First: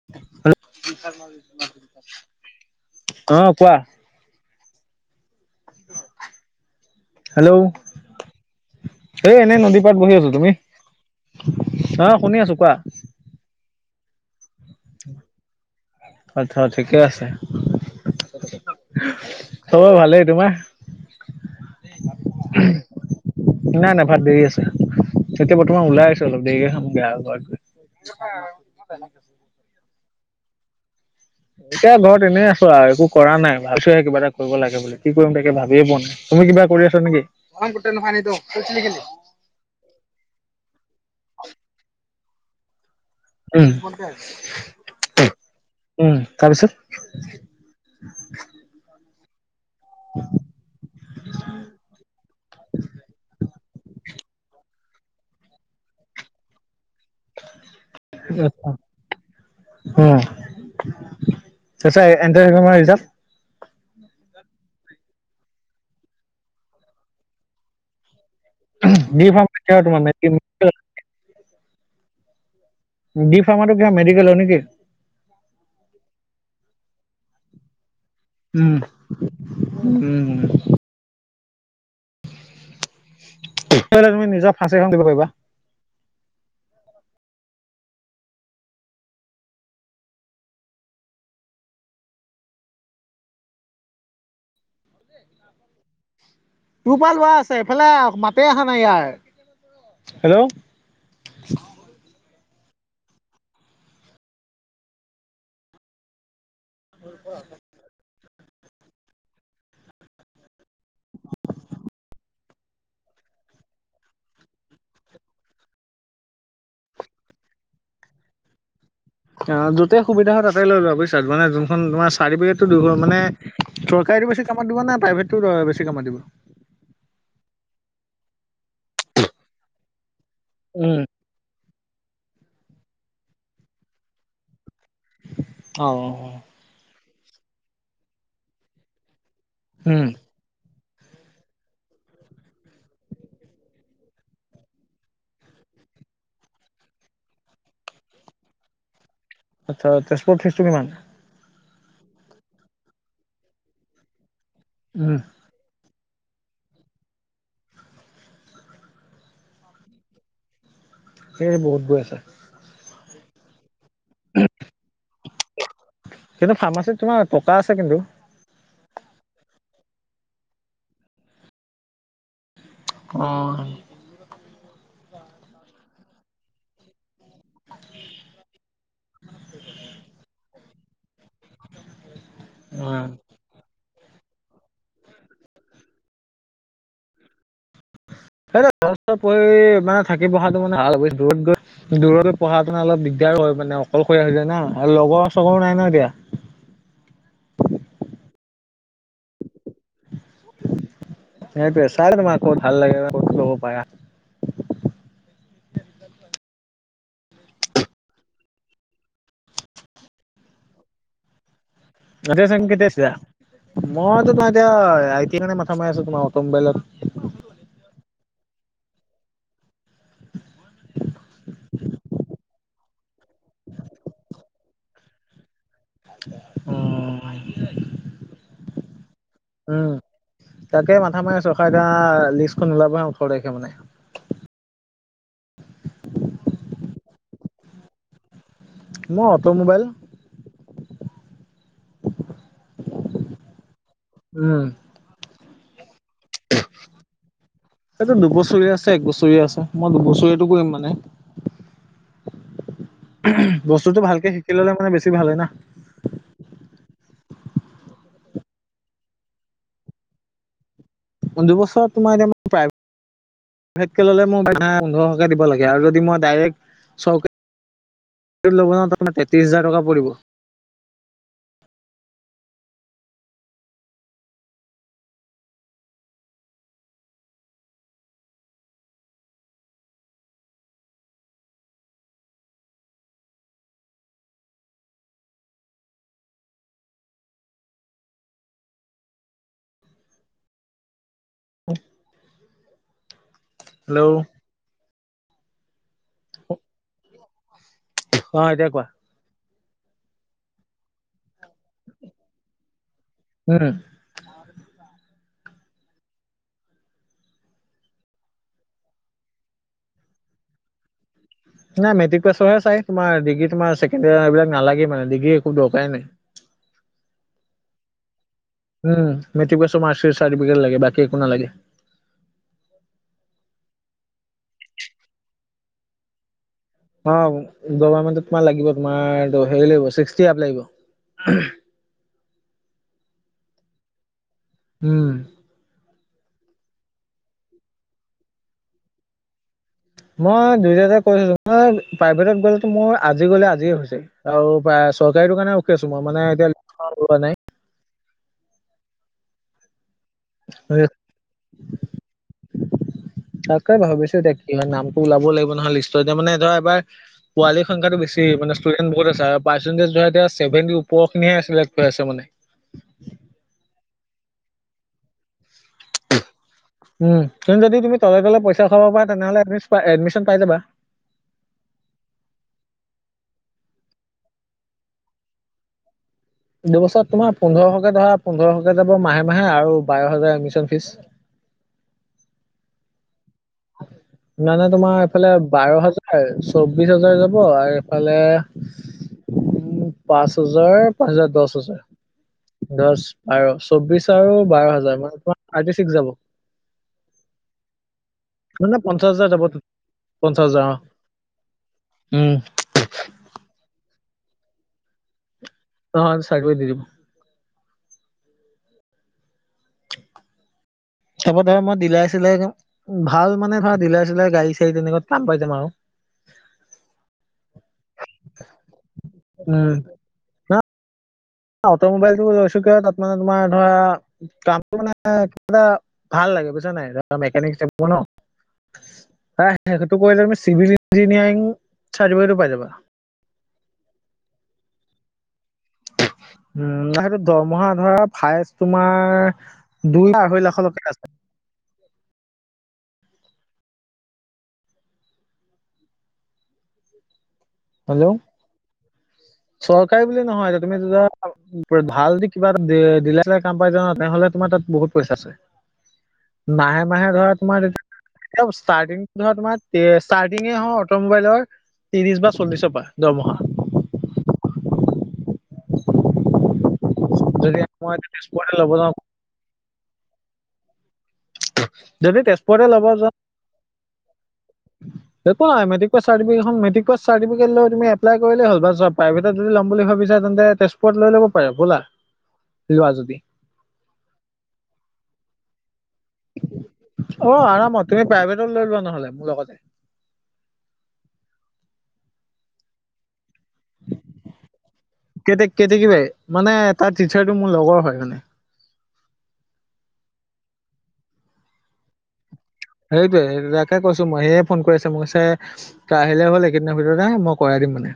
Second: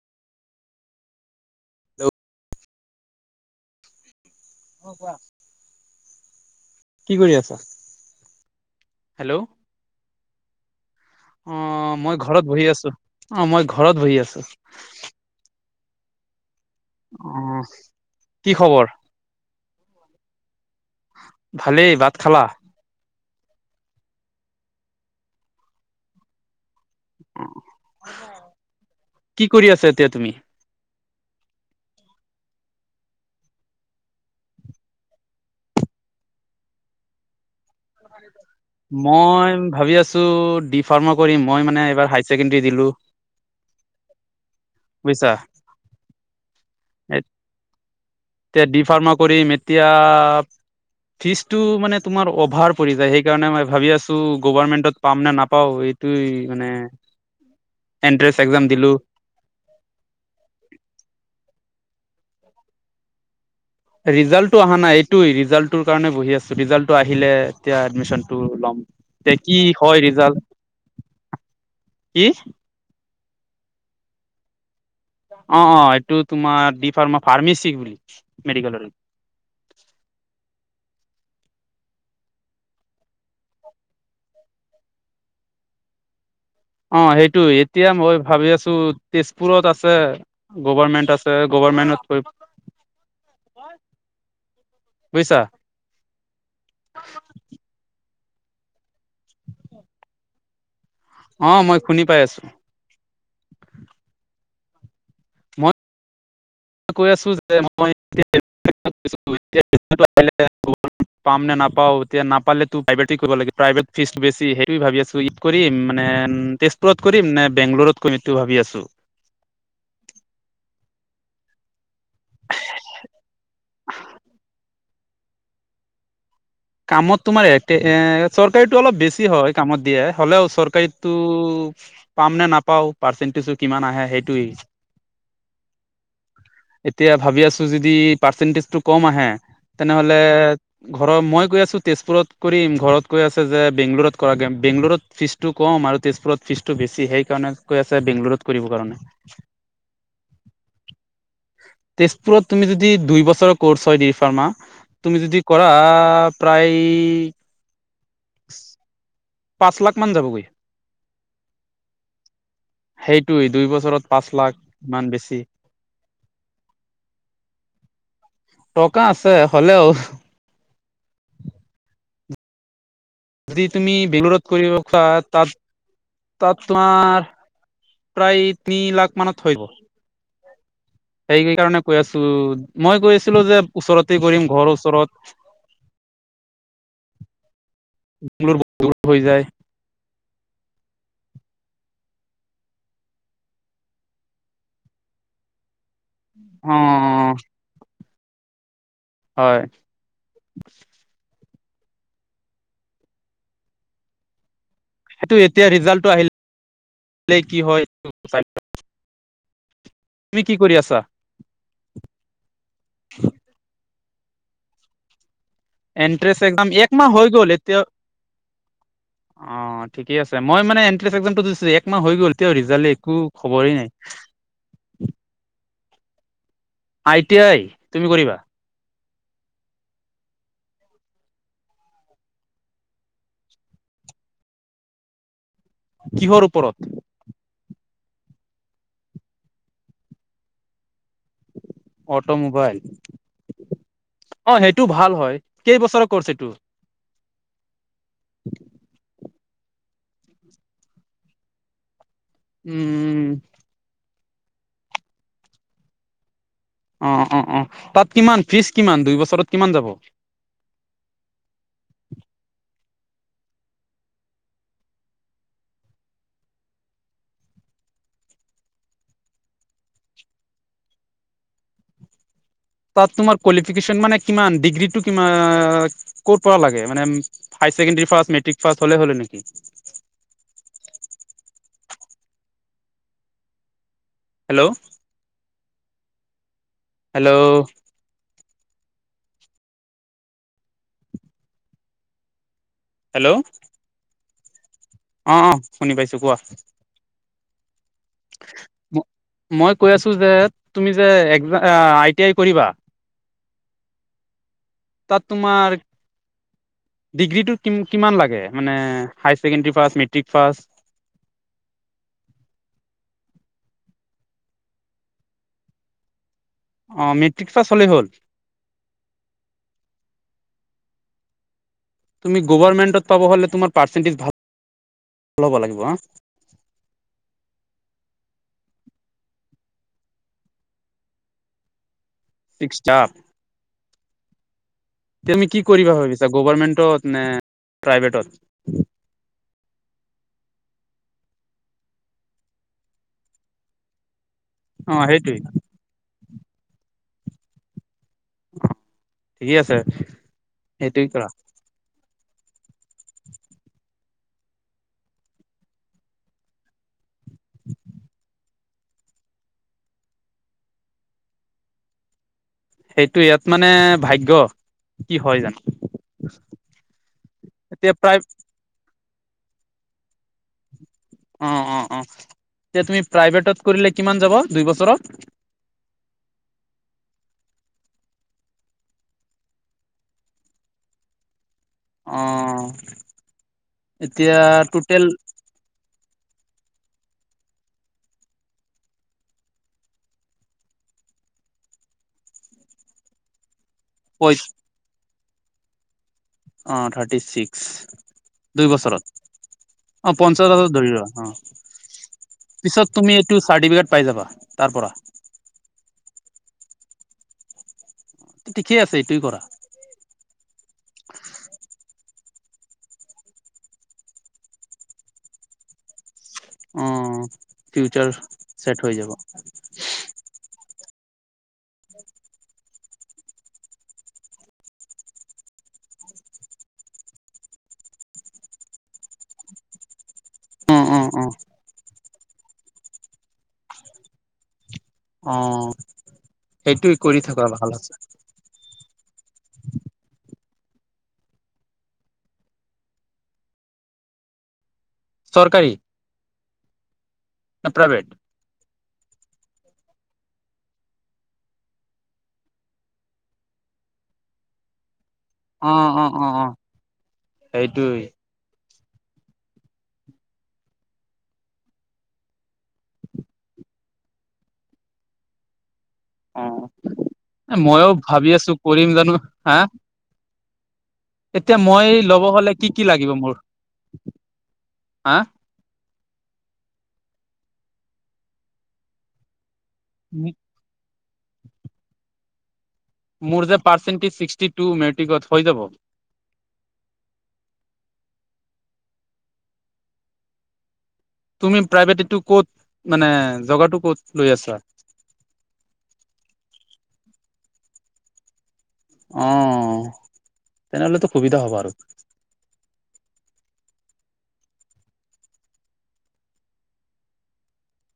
আৰু অ, কোৱা? অ, কোৱা? আছা? হেল্ল', এ হেল্ল' এনেই নদী পাৰত বহি আছো। তুমি? অ, অ' মই শুনি ঘৰত বহি কোৱা আছো - অ, মই ঘৰত বহি আছো। আথ্থা ঠিকে আছে। অ খবৰ ভালেই। তোমাৰ? ভালেই। বাত খালা? নাই নাই ভাত দেৰি আছে তেতিয়া বৰ্তমান ওলাই আছো অলপ দেৰিকে খাম। বেয়া [unintelligible] কি কৰি আছা এতিয়া তুমি? এতিয়া ঘৰত এনেই আছো আৰু একো কৰা নাই ভালছোহে কিবা এটা কৰিব লাগে বুলি কি কৰিম তাকে ভাবিয়েই পোৱা নাই। তুমি কিবা কৰি আছা নিকি? [unintelligible] মই ভাবি আছ ছো দি ফাৰমা কৰিম মই মানে এইবাৰ হাই ছেকেণ্ডাৰী দিলো। উম বুজিছা উম তাৰপিছত এতিয়া ডি ফাৰ্মা কৰিম এতিয়া ফিজটো মানে তোমাৰ অভাৰ পৰি যায় সেইকাৰণে মই ভাবি আছো গভাৰমেন্টত পাম নে নাপাও এইটোয়ে মানে এন্ট্ৰেন্স এক্সাম দিলো [unintelligible] উম তাৰপিছত এণ্টাৰ [unintelligible] ৰিজাল্ট? ৰিজাল্টটো অহা নাই এইটোয়ে ৰিজাল্টটোৰ কাৰণে বহি আছো ৰিজাল্টটো আহিলে এতিয়া এডমিশন তো লম ডি এতি ফাৰ্মা কি কিহৰ তোমাৰ হয় ৰিজাল্ট কি? ডি ফাৰ্মাটো কিহৰ মেডিকেলৰ নেকি? অ অ এইটো তোমাৰ ডি ফাৰ্মা ফাৰ্মেচি বুলি মেডিকেলৰ উম, উম, উম এহ তুমি নিজৰ ফাঁচী এখন দিব পাৰিবা। অ সেইটো এতিয়া মই ভাবি আছোঁ, তেজপুৰত আছে। গভাৰমেণ্ট আছে গভাৰমেণ্টত‌ কৰিব [inaudible] বুইছা। তোৰ পৰা লোৱা আছে, এইফালে মাতে অহা নাই ইয়াৰ, হেল্ল। অহ মই শুনি পাই আছো। মই কৈ আছো যে মই [unintelligible] পাম নে নাপাওঁ এতিয়া নাপালে তো প্ৰাইভেট কৰিব লাগে, প্ৰাইভেট ফিজ বেছি। সেইটোয়ে ভাবি আছোঁ। কৰিম মানে তেজপুৰত কৰিম নে বেংগলৰত কৰিম এইটো ভাবি আছোঁ। অ যতেই সুবিধা হয়, তাতে লৈ লোৱা বুজিছা, মানে যোনখন তোমাৰ চাৰ্টিফিকেটটো দুইখন মানে চৰকাৰীটো বেছি কামত দিব নে প্ৰাইভেতটো বেছি কামত দিব? কামত তোমাৰ এক এ চৰকাৰীটো অলপ বেছি হয়, কামত দিয়ে, হলেও উম চৰকাৰীটো পাম নে নাপাওঁ পাৰ্চেন্টেজটো কিমান আহে, সেইটোৱেই। অহ এতিয়া ভাবি আছো যদি পাৰ্চেন্টিজটো কম আহে, উম তেনেহলে ঘৰৰ মই গৈ আছোঁ তেজপুৰত কৰিম, ঘৰত কৈ আছে যে বেংগলোৰত কৰা গৈ, বেংগলোৰত ফীজটো কম আৰু তেজপুৰত ফিজটো বেছি সেইকাৰণে কৈ আছে বেংগলৰত কৰিব কাৰণে। আচ্ছা তেজপুৰৰ ফিজটো কিমান? তেজপুৰত তুমি যদি দুই বছৰৰ কৰ্চ হয় ডি ফাৰ্মা উম তুমি যদি কৰা প্ৰায় [unintelligible] পাঁচ লাখ মান যাবগৈ। সেই বহুত গৈ আছে। সেইটোৱেই দুই বছৰত পাঁচ লাখ। ইমান বেছি কিন্তু ফাৰ্মাচীত তোমাৰ টকা আছে কিন্তু টকা আছে হলেও অ। যদি তুমি বেংগলোৰত কৰিব পাৰা তাত তাত তোমাৰ প্ৰায় তিনি লাখ মানত হইব। [inaudible] সেইকাৰণে কৈ আছিলোঁ, মই কৈ আছিলোঁ যে ওচৰতে কৰিম ঘৰৰ ওচৰত। দূৰ সেই হৈ যায় পঢ়ি, মানে থাকি পঢ়াটো মানে দূৰত গৈ দূৰত পঢ়া শুনা অলপ দিগদাৰো হয় মানে, অকলশৰীয়া হৈ যায় নহ আৰু লগৰ চগৰো নাই নহ এতিয়া। অহ। হয়। সেইটোৱে চাইলবা তোমাৰ কত ভাল লাগে কত লব পাৰা। সেইটো এতিয়া ৰিজাল্টটো আহিলে কি হয়, চাইলও তুমি কি কৰি আছা? তাতে আছিলা নে কত আছিলা? মইতো মই এতিয়া আই তি আই কাৰণে মাথা মাৰি আছো তোমাৰ এণ্ট্ৰেছ একজাম অট'মোবাইলত। একমাহ হৈ গ'ল এতিয়া [unintelligible] অ ঠিকেই আছে। মই মানে এণ্ট্ৰেন্স একজামটো দিছো। একমাহ হৈ গল, এতিয়াও ৰিজাল্ট একো খবৰেই নাই। অহ। আই টি আই তুমি কৰিবা। উম। তাকে মাথা মাৰি আছোঁ ৰখা এতিয়া লিষ্টখন ওলাবহে ওঠৰ তাৰিখ মানে। কিহৰ ওপৰত? মই অট'মোবাইল। অটোমোবাইল অঁ উম, সেইটো ভাল হয়। কেইবছৰ কৰ্চ এইটো? এইটো দুবছৰিয়া আছে একবছৰিয়া আছে মই দুবছৰিয়াটো কৰিম মানে। [unintelligible] উম উম। বস্তুটো ভালকে শিকি ললে মানে বেছি ভাল হয় না। অঁ, অঁ, অঁ, তাত কিমান ফিজ কিমান দুই বছৰত কিমান যাব? পোন্ধ বছৰত তোমাৰ এতিয়া প্ৰায় ভেট কে ললে মই পোন্ধৰশকে দিব লাগে আও, যদি মই ডাইৰেক্ট চৰকাৰি লব যাওঁ তাৰ তেত্ৰিছ হাজাৰ টকা পৰিব। তাত তোমাৰ কোৱালিফিকেশ্যন মানে কিমান ডিগ্ৰীটো কি ক' পৰা লাগে মানে হাইাৰেকেণ্ডাৰী পাছ মেট্ৰিক পাছ হলেই হল নেকি? হেল্ল'। হেল্ল'। [unintelligible] হেল্ল'। হেল্ল। অঁ অঁ শুনি পাইছো কোৱা। অ এতিয়া কোৱা। মই কৈ আছো যে তুমি যে একজাম- আই টি আই কৰিবা, উম। তাত তোমাৰ- ডিগ্ৰীটো কি কিমান লাগে মানে high secondary pass matric pass নাই মেট্ৰিক পছৰ হে চাই তোমাৰ দিগ্ৰী তোমাৰ ছেকেডয়াৰ এইবিলাক নালাগে মানে ডিগ্ৰী একো দৰকাৰেই নাই। অ মেট্ৰিক পাছ হ'লেই হ'ল। উম মেট্ৰিক পাছৰ মাৰ্কশ্বিট চাৰ্টিফিকেট লাগে বাকী একো নালাগে। তুমি গভাৰমেন্টত পাব হ'লে তোমাৰ পাৰ্চেন্টেজ ভাল হ'ব লাগিব হা। অ গভমেণ্টত তোমাৰ লাগিব তোমাৰ হেৰি লাগিব ছিক্সটি আপ লাগিব। [unintelligible] উম। তুমি কি কৰিবা ভাবিছা গভৰ্মেণ্টত নে প্ৰাইভেটত? মই দুই তাতে কৰিছিলো মই প্ৰাইভেটত গলেতো মোৰ আজি গলে আজিয়ে হৈছে আৰু। অ' চৰকাৰী সেইটোৱে টো কাৰণে মই ৰখি আছো মই মানে এতিয়া মই মানে। ঠিকেই আছে সেইটোৱে কৰা। [inaudible] তাকে ভাবিছো এতিয়া কি হয় নামটো ওলাবও লাগিব, নহয় লিষ্টৰ এতিয়া মানে ধৰা এবাৰ- পোৱালীৰ সংখ্যাটো বেছি মানে ষ্টুডেণ্ট বহুত আছে আৰু পাৰ্চেন্টেজ ধৰা এতিয়া ছেভেনটি ওপৰৰ খিনিহে আছে মানে। সেইটোৱে ইয়াত মানে ভাগ্য, কি হয় জানো। উম কিন্তু যদি এতিয়া তুমি তলে প্ৰায় তলে পইচা খাব পা তেনেহলে এডমিচন পাই যাবা। অ অ অ এতিয়া তুমি প্ৰাইভেটত কৰিলে কিমান যাব দুই বছৰত? দুবছৰ তোমাৰ পোন্ধৰশকে ধৰা পোন্ধৰশকে যাব মাহে মাহে আৰু বাৰ হাজাৰ এডমিশন ফিজ। অঁ মানে তোমাৰ এইফালে বাৰ হা- হয় চৌবিশ হাজাৰ যাব আৰু এইফালে- উম পাঁচ হাজাৰ পাঁচ হাজাৰ দচ হাজাৰ, দচ- আৰু চৌবিশ পই আৰু বাৰ হাজাৰ মানে থাৰ্তি চিক্স যাব। অঁ থাৰ্টি ছিক্স। দুই মানে পঞ্চাশ বছৰত হাজাৰ যাব অঁ পঞ্চাশ পঞ্চাছ হাজাৰ অ', ধৰিব অহঁ। উম, পিছত তুমি এইটো চাৰ্টিফিকেট পাই যাবা তাৰ পৰা। [unintelligible] দি দিম। ঠিকেই আছে এইটোই কৰা। হ'ব ধৰা মই ডিলাই -চিলাই ভাল মানে ধৰা ডিলাই- চিলাই গাড়ী- চাড়ী তেনেকুৱাত কাম পাই যাম আৰু। অ, ফিউচাৰ ছেট হৈ যাব। অ, অটো মোবাইলটো লৈছো কিয় তাত মানে তোমাৰ ধৰা কামটো মানে কিবা এটা ভাল লাগে বুইচা নাই মেকানিক হিচাপ [unintelligible] হে সেইটো কৰিলে তুমি চিভিল অ অ অ ইঞ্জিনিয়াৰিং চাৰ্টিফিকেটো পাই যাবা। অ', উম, সেইটোৱে কৰি সেইটোত থকা দৰমহা ভাল আছে ধৰা হায়েজ তোমাৰ দুই আঢ়ৈ লাখ [unintelligible] আছে। চৰকাৰী? ন প্ৰাইভেট হেল্ল', চৰকাৰী বুলি নহয় এতিয়া তুমি ধৰা ভাল দি কিবা এটা দিলাই চিলাই কাম পাই যাবা না তেনেহ'লে তোমাৰ তাত বহুত পইচা আছে। অ অ অ অ মাহে -মাহে ধৰা তোমাৰ সেইটোৱে [unintelligible] [unintelligible] ষ্টাৰ্টিংটো ধৰা তোমাৰ [unintelligible] ষ্টাৰ্টিঙে হ অটো মোবাইলৰ ত্ৰিশ বা চ চল্লিছৰ পা দৰমহা। অ, এ যদি মইও মই ভাবি আছো তেজপুৰতে ল'ব কৰিম যাওঁ জানো হা? এতিয়া মই যদি ল'ব হলে তেজপুৰতে কি- কি ল'ব যোৱা লাগিব মোৰ হা? কোৱা মেট্ৰিক পাছ চাৰটিফিকেটখন মেট্ৰিক পাছ চাৰটিফিকেট লৈ তুমি এপ্লাই কৰিলেই হ'ল বা জব প্ৰাইভেটত যদি ল'ম বুলি ভাব [unintelligible] তেন্তে তেজপুৰত লৈ ল'ব পাৰে বলা লোৱা যদি? মোৰ যে পাৰ্চেণ্টিজ ছিক্সটি টু মেট্ৰিকত হৈ যাব? অ, আৰামত তুমি প্ৰাইভেটত লৈ লোৱা নহ'লে মোৰ লগতে? তুমি প্ৰাইভেট এটো ক'ত মানে জগাটো ক'ত লৈ আছা? কেতে -কেতেকী বাই মানে তাৰ টিচাৰটো মোৰ লগৰ হয় মানে। অ, তেনেহ'লেতো সুবিধা হ'ব আৰু। সেইটোৱে- সেইটোৱে তাকে কৈছো মই সেয়ে ফোন কৰি আছে মোকছে তাই আহিলে হ'ল এইকেইদিনৰ ভিতৰতে মই কৰাই দিম মানে।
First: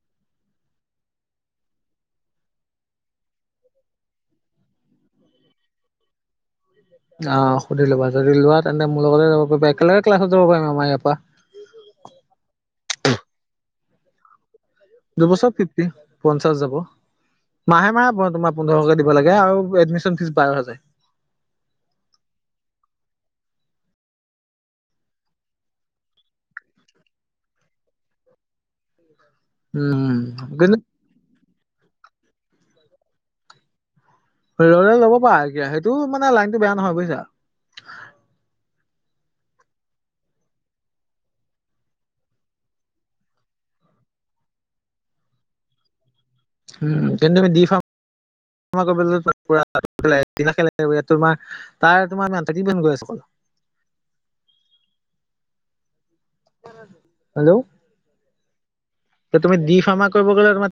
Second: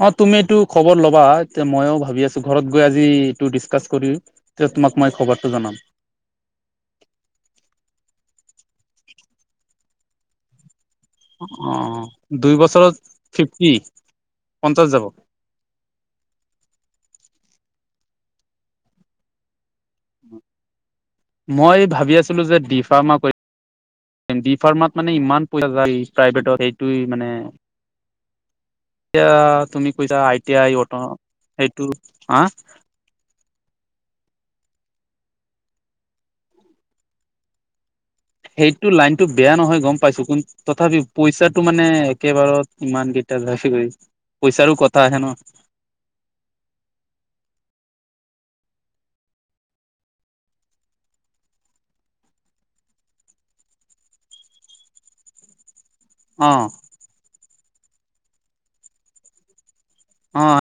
অ, তুমিটো খবৰ ল'বা এতিয়া মইও ভাবি আছো ঘৰত গৈ আজি এইটো ডিচকাচ কৰি তে তোমাক মই খবৰটো জনাম। আ, সুধি ল'বা যদি লোৱা তেন্তে মোৰ লগতে যাব পাৰিবা একেলগে ক্লাছত যাব পাৰিম আমাৰ ইয়াৰ পা। অ, দুই বছৰত ফিফটি পঞ্চাছ যাব। দুবছৰ ফিফটি পঞ্চাশ যাব মাহে- মাহে মই তোমাৰ পোন্ধৰশকে দিব লাগে আৰু এডমিছ চন ফিছ বাৰ হাজাই। মই ভাবি আছিলোঁ যে ডি ফাৰ্মা কৰি ম ডি ফাৰ্মাত মানে ইমান পইচা যায় প্ৰাইভেটত সেইটোই মানে এতিয়া তুমি উম, কৈছা আই টি আই কিন্তু অট সেইটো আহ? ৰৈ ল'লে ল'ব পা এতিয়া সেইটো মানে লাইনটো বেয়া নহয় বুইছা? সেইটো লাইনটো বেয়া নহয় গম পাইছোঁ কোন তথাপি পইচাটো মানে একেবাৰত ইমান কেইটা লেফিউৰি পইচাৰো কথা আহে ন'। উম, কিন্তু তুমি ডি ফাৰ্ম কৰিবলৈ [unintelligible] তোমাৰ তাৰ তোমাৰ মান [unintelligible] অকল। অ', হেল্ল', এতিয়া তুমি দি ফাৰ্মা কৰিব গ'লে তোমাক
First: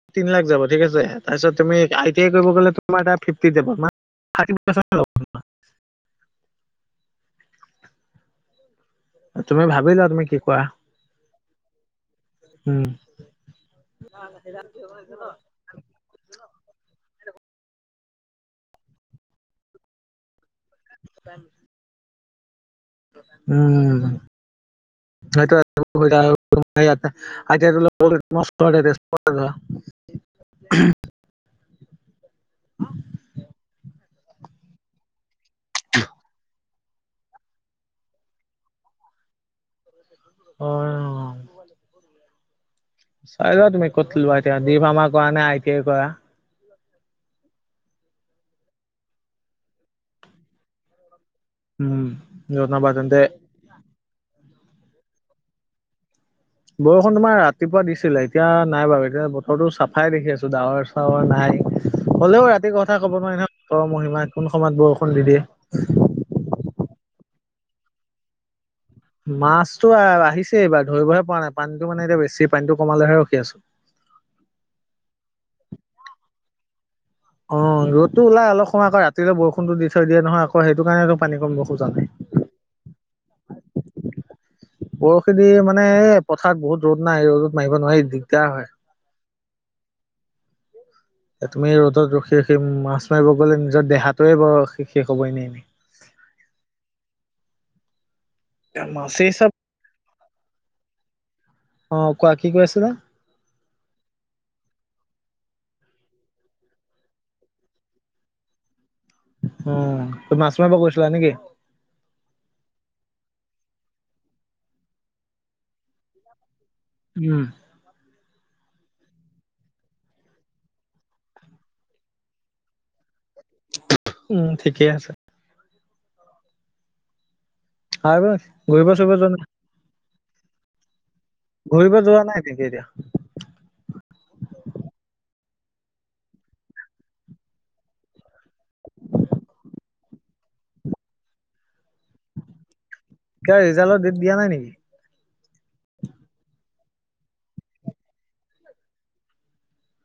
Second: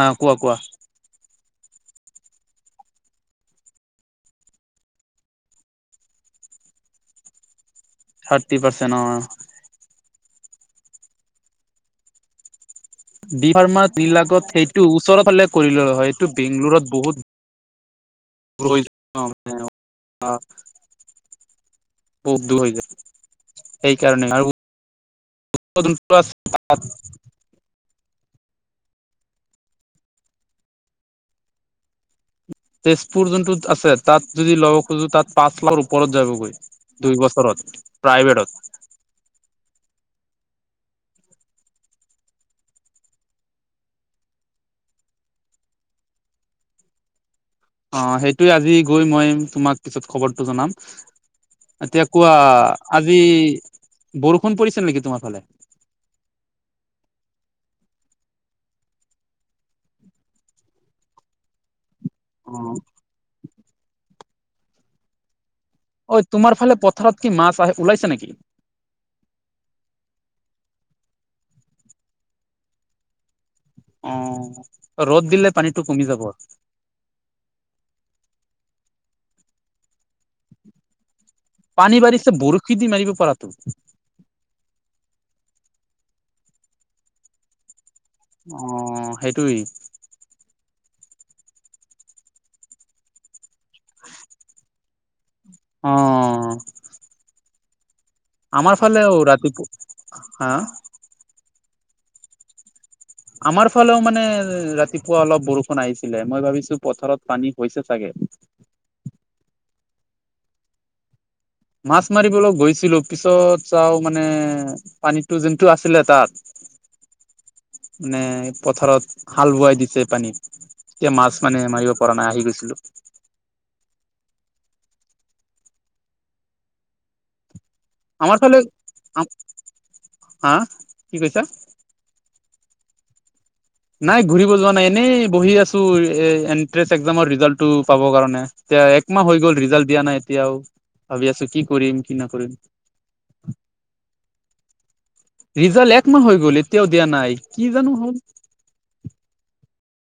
অ তিন কোৱা লাখ কোৱা যাব। ঠিক আছে তাৰপিছত তুমি আই টি আই কৰিব গ'লে তোমাৰ তাত ফিফটি যাব [unintelligible] থাৰটি পাৰ্চেন্ত অ। তুমি ভাবি লোৱা তুমি কি কোৱা? ডি ফাৰ্মা বিলাকত সেইটো ওচৰৰ ফালে কৰি ললে হয় এইটো বেংগলোৰত বহুত- [unintelligible] [unintelligible] বহুত দূৰ হৈ যায়। উম সেইকাৰণে আৰু হয়তো যোনটো আছে [unintelligible] আই টি মস্ত [unintelligible] তেজপুৰ যোনটোত আছে তাত যদি ল'ব খোজো তাত পাঁচ লাখৰ ওপৰত যাবগৈ। দুই বছৰত প্ৰাইভেটত। অ চাই লোৱা তুমি কত লোৱা এতিয়া ডিভামা কৰা নে আই টি আই কৰা। অঁ সেইটোৱে আজি গৈ মই তোমাক পিছত খবৰটো জনাম। এতিয়া উম, কোৱা জনাবা আজি তেন্তে। বৰষুণ পৰিছিল নেকি তোমাৰ ফালে? বৰষুণ তোমাৰ ৰাতিপুৱা দিছিলে এতিয়া নাই বাৰু এতিয়া বতৰটো চাফাই দেখি আছো ডাৱৰ চাৱৰ নাই। হ'লেও ৰাতিৰ অ কথা ক'ব নোৱাৰি নহয়। ঈশ্বৰৰ মহিমা কোন সময়ত বৰষুণ দি দিয়ে। অঁ তোমাৰ ফালে পথাৰত কি মাছ আহে ওলাইছে নেকি? মাছতো আহিছে এইবাৰ ধৰিবহে পৰা নাই। পানীটো মানে এতিয়া বেছি, পানীটো কমালেহে ৰখি আছো। অঁ ৰ'দ দিলে পানীটো কমি যাব। অঁ ৰদটো ওলাই অলপ সময় আকৌ ৰাতিলে বৰষুণটো দি থৈ দিয়ে নহয়। আকৌ সেইটো কাৰণে- পানী বাঢ়িছে বৰশী দি মাৰিব পাৰা তো। বৰশী দি মানে এ পথাৰত বহুত ৰ'দ নাই এই ৰ'দত মাৰিব নোৱাৰি অঁ সেইটোৱেই। এ তুমি ৰ'দত ৰখি ৰখিম মাছ মাৰিব গ'লে নিজৰ দেহাটোয়ে ব-ৰ শেষ - শেষ হবই নে? অ! আমাৰ ফালেও মাছে চাব ৰাতিপু, হা? অ, কোৱা। কি কৈ আছিলা? আমাৰ ফালেও মানে ৰাতিপুৱা অলপ বৰষুণ আহিছিলে মই ভাবিছো পথাৰত পানী হৈছে চাগে। উম ত মাছ মাৰিব গৈছিলা নেকি? মাছ মাৰিবলৈ গৈছিলোঁ পিছত চাওঁ মানে- পানীটো যোনটো আছিলে তাত। উম। মানে পথাৰত হাল বোৱাই দিছে পানী। তিয়া মাছ মানে মাৰিব পৰা নাই আহি গৈছিলোঁ। উম ঠিকেই আছে। আৰু আমাৰ ফালে, ঘূৰিব চুৰিব যোৱা নাই হা কি কৈছা? ঘূৰিব যোৱা নাই নেকি এতিয়া? নাই ঘূৰিব যোৱা নাই। এনেই বহি আছো এ এনট্ৰেছ এক্সামৰ ৰিজাল্টটো পাবৰ কাৰণে। এতিয়া একমাহ হৈ গ'ল ৰিজাল্ট দিয়া নাই এতিয়াও, ভাবি আছো কি কৰিম কি নকৰিম। কিয় ৰিজালৰ ডেট দিয়া নাই নিকি ৰিজাল একমাহ হৈ গ'ল এতিয়াও দিয়া নাই কি জানো হ'ল।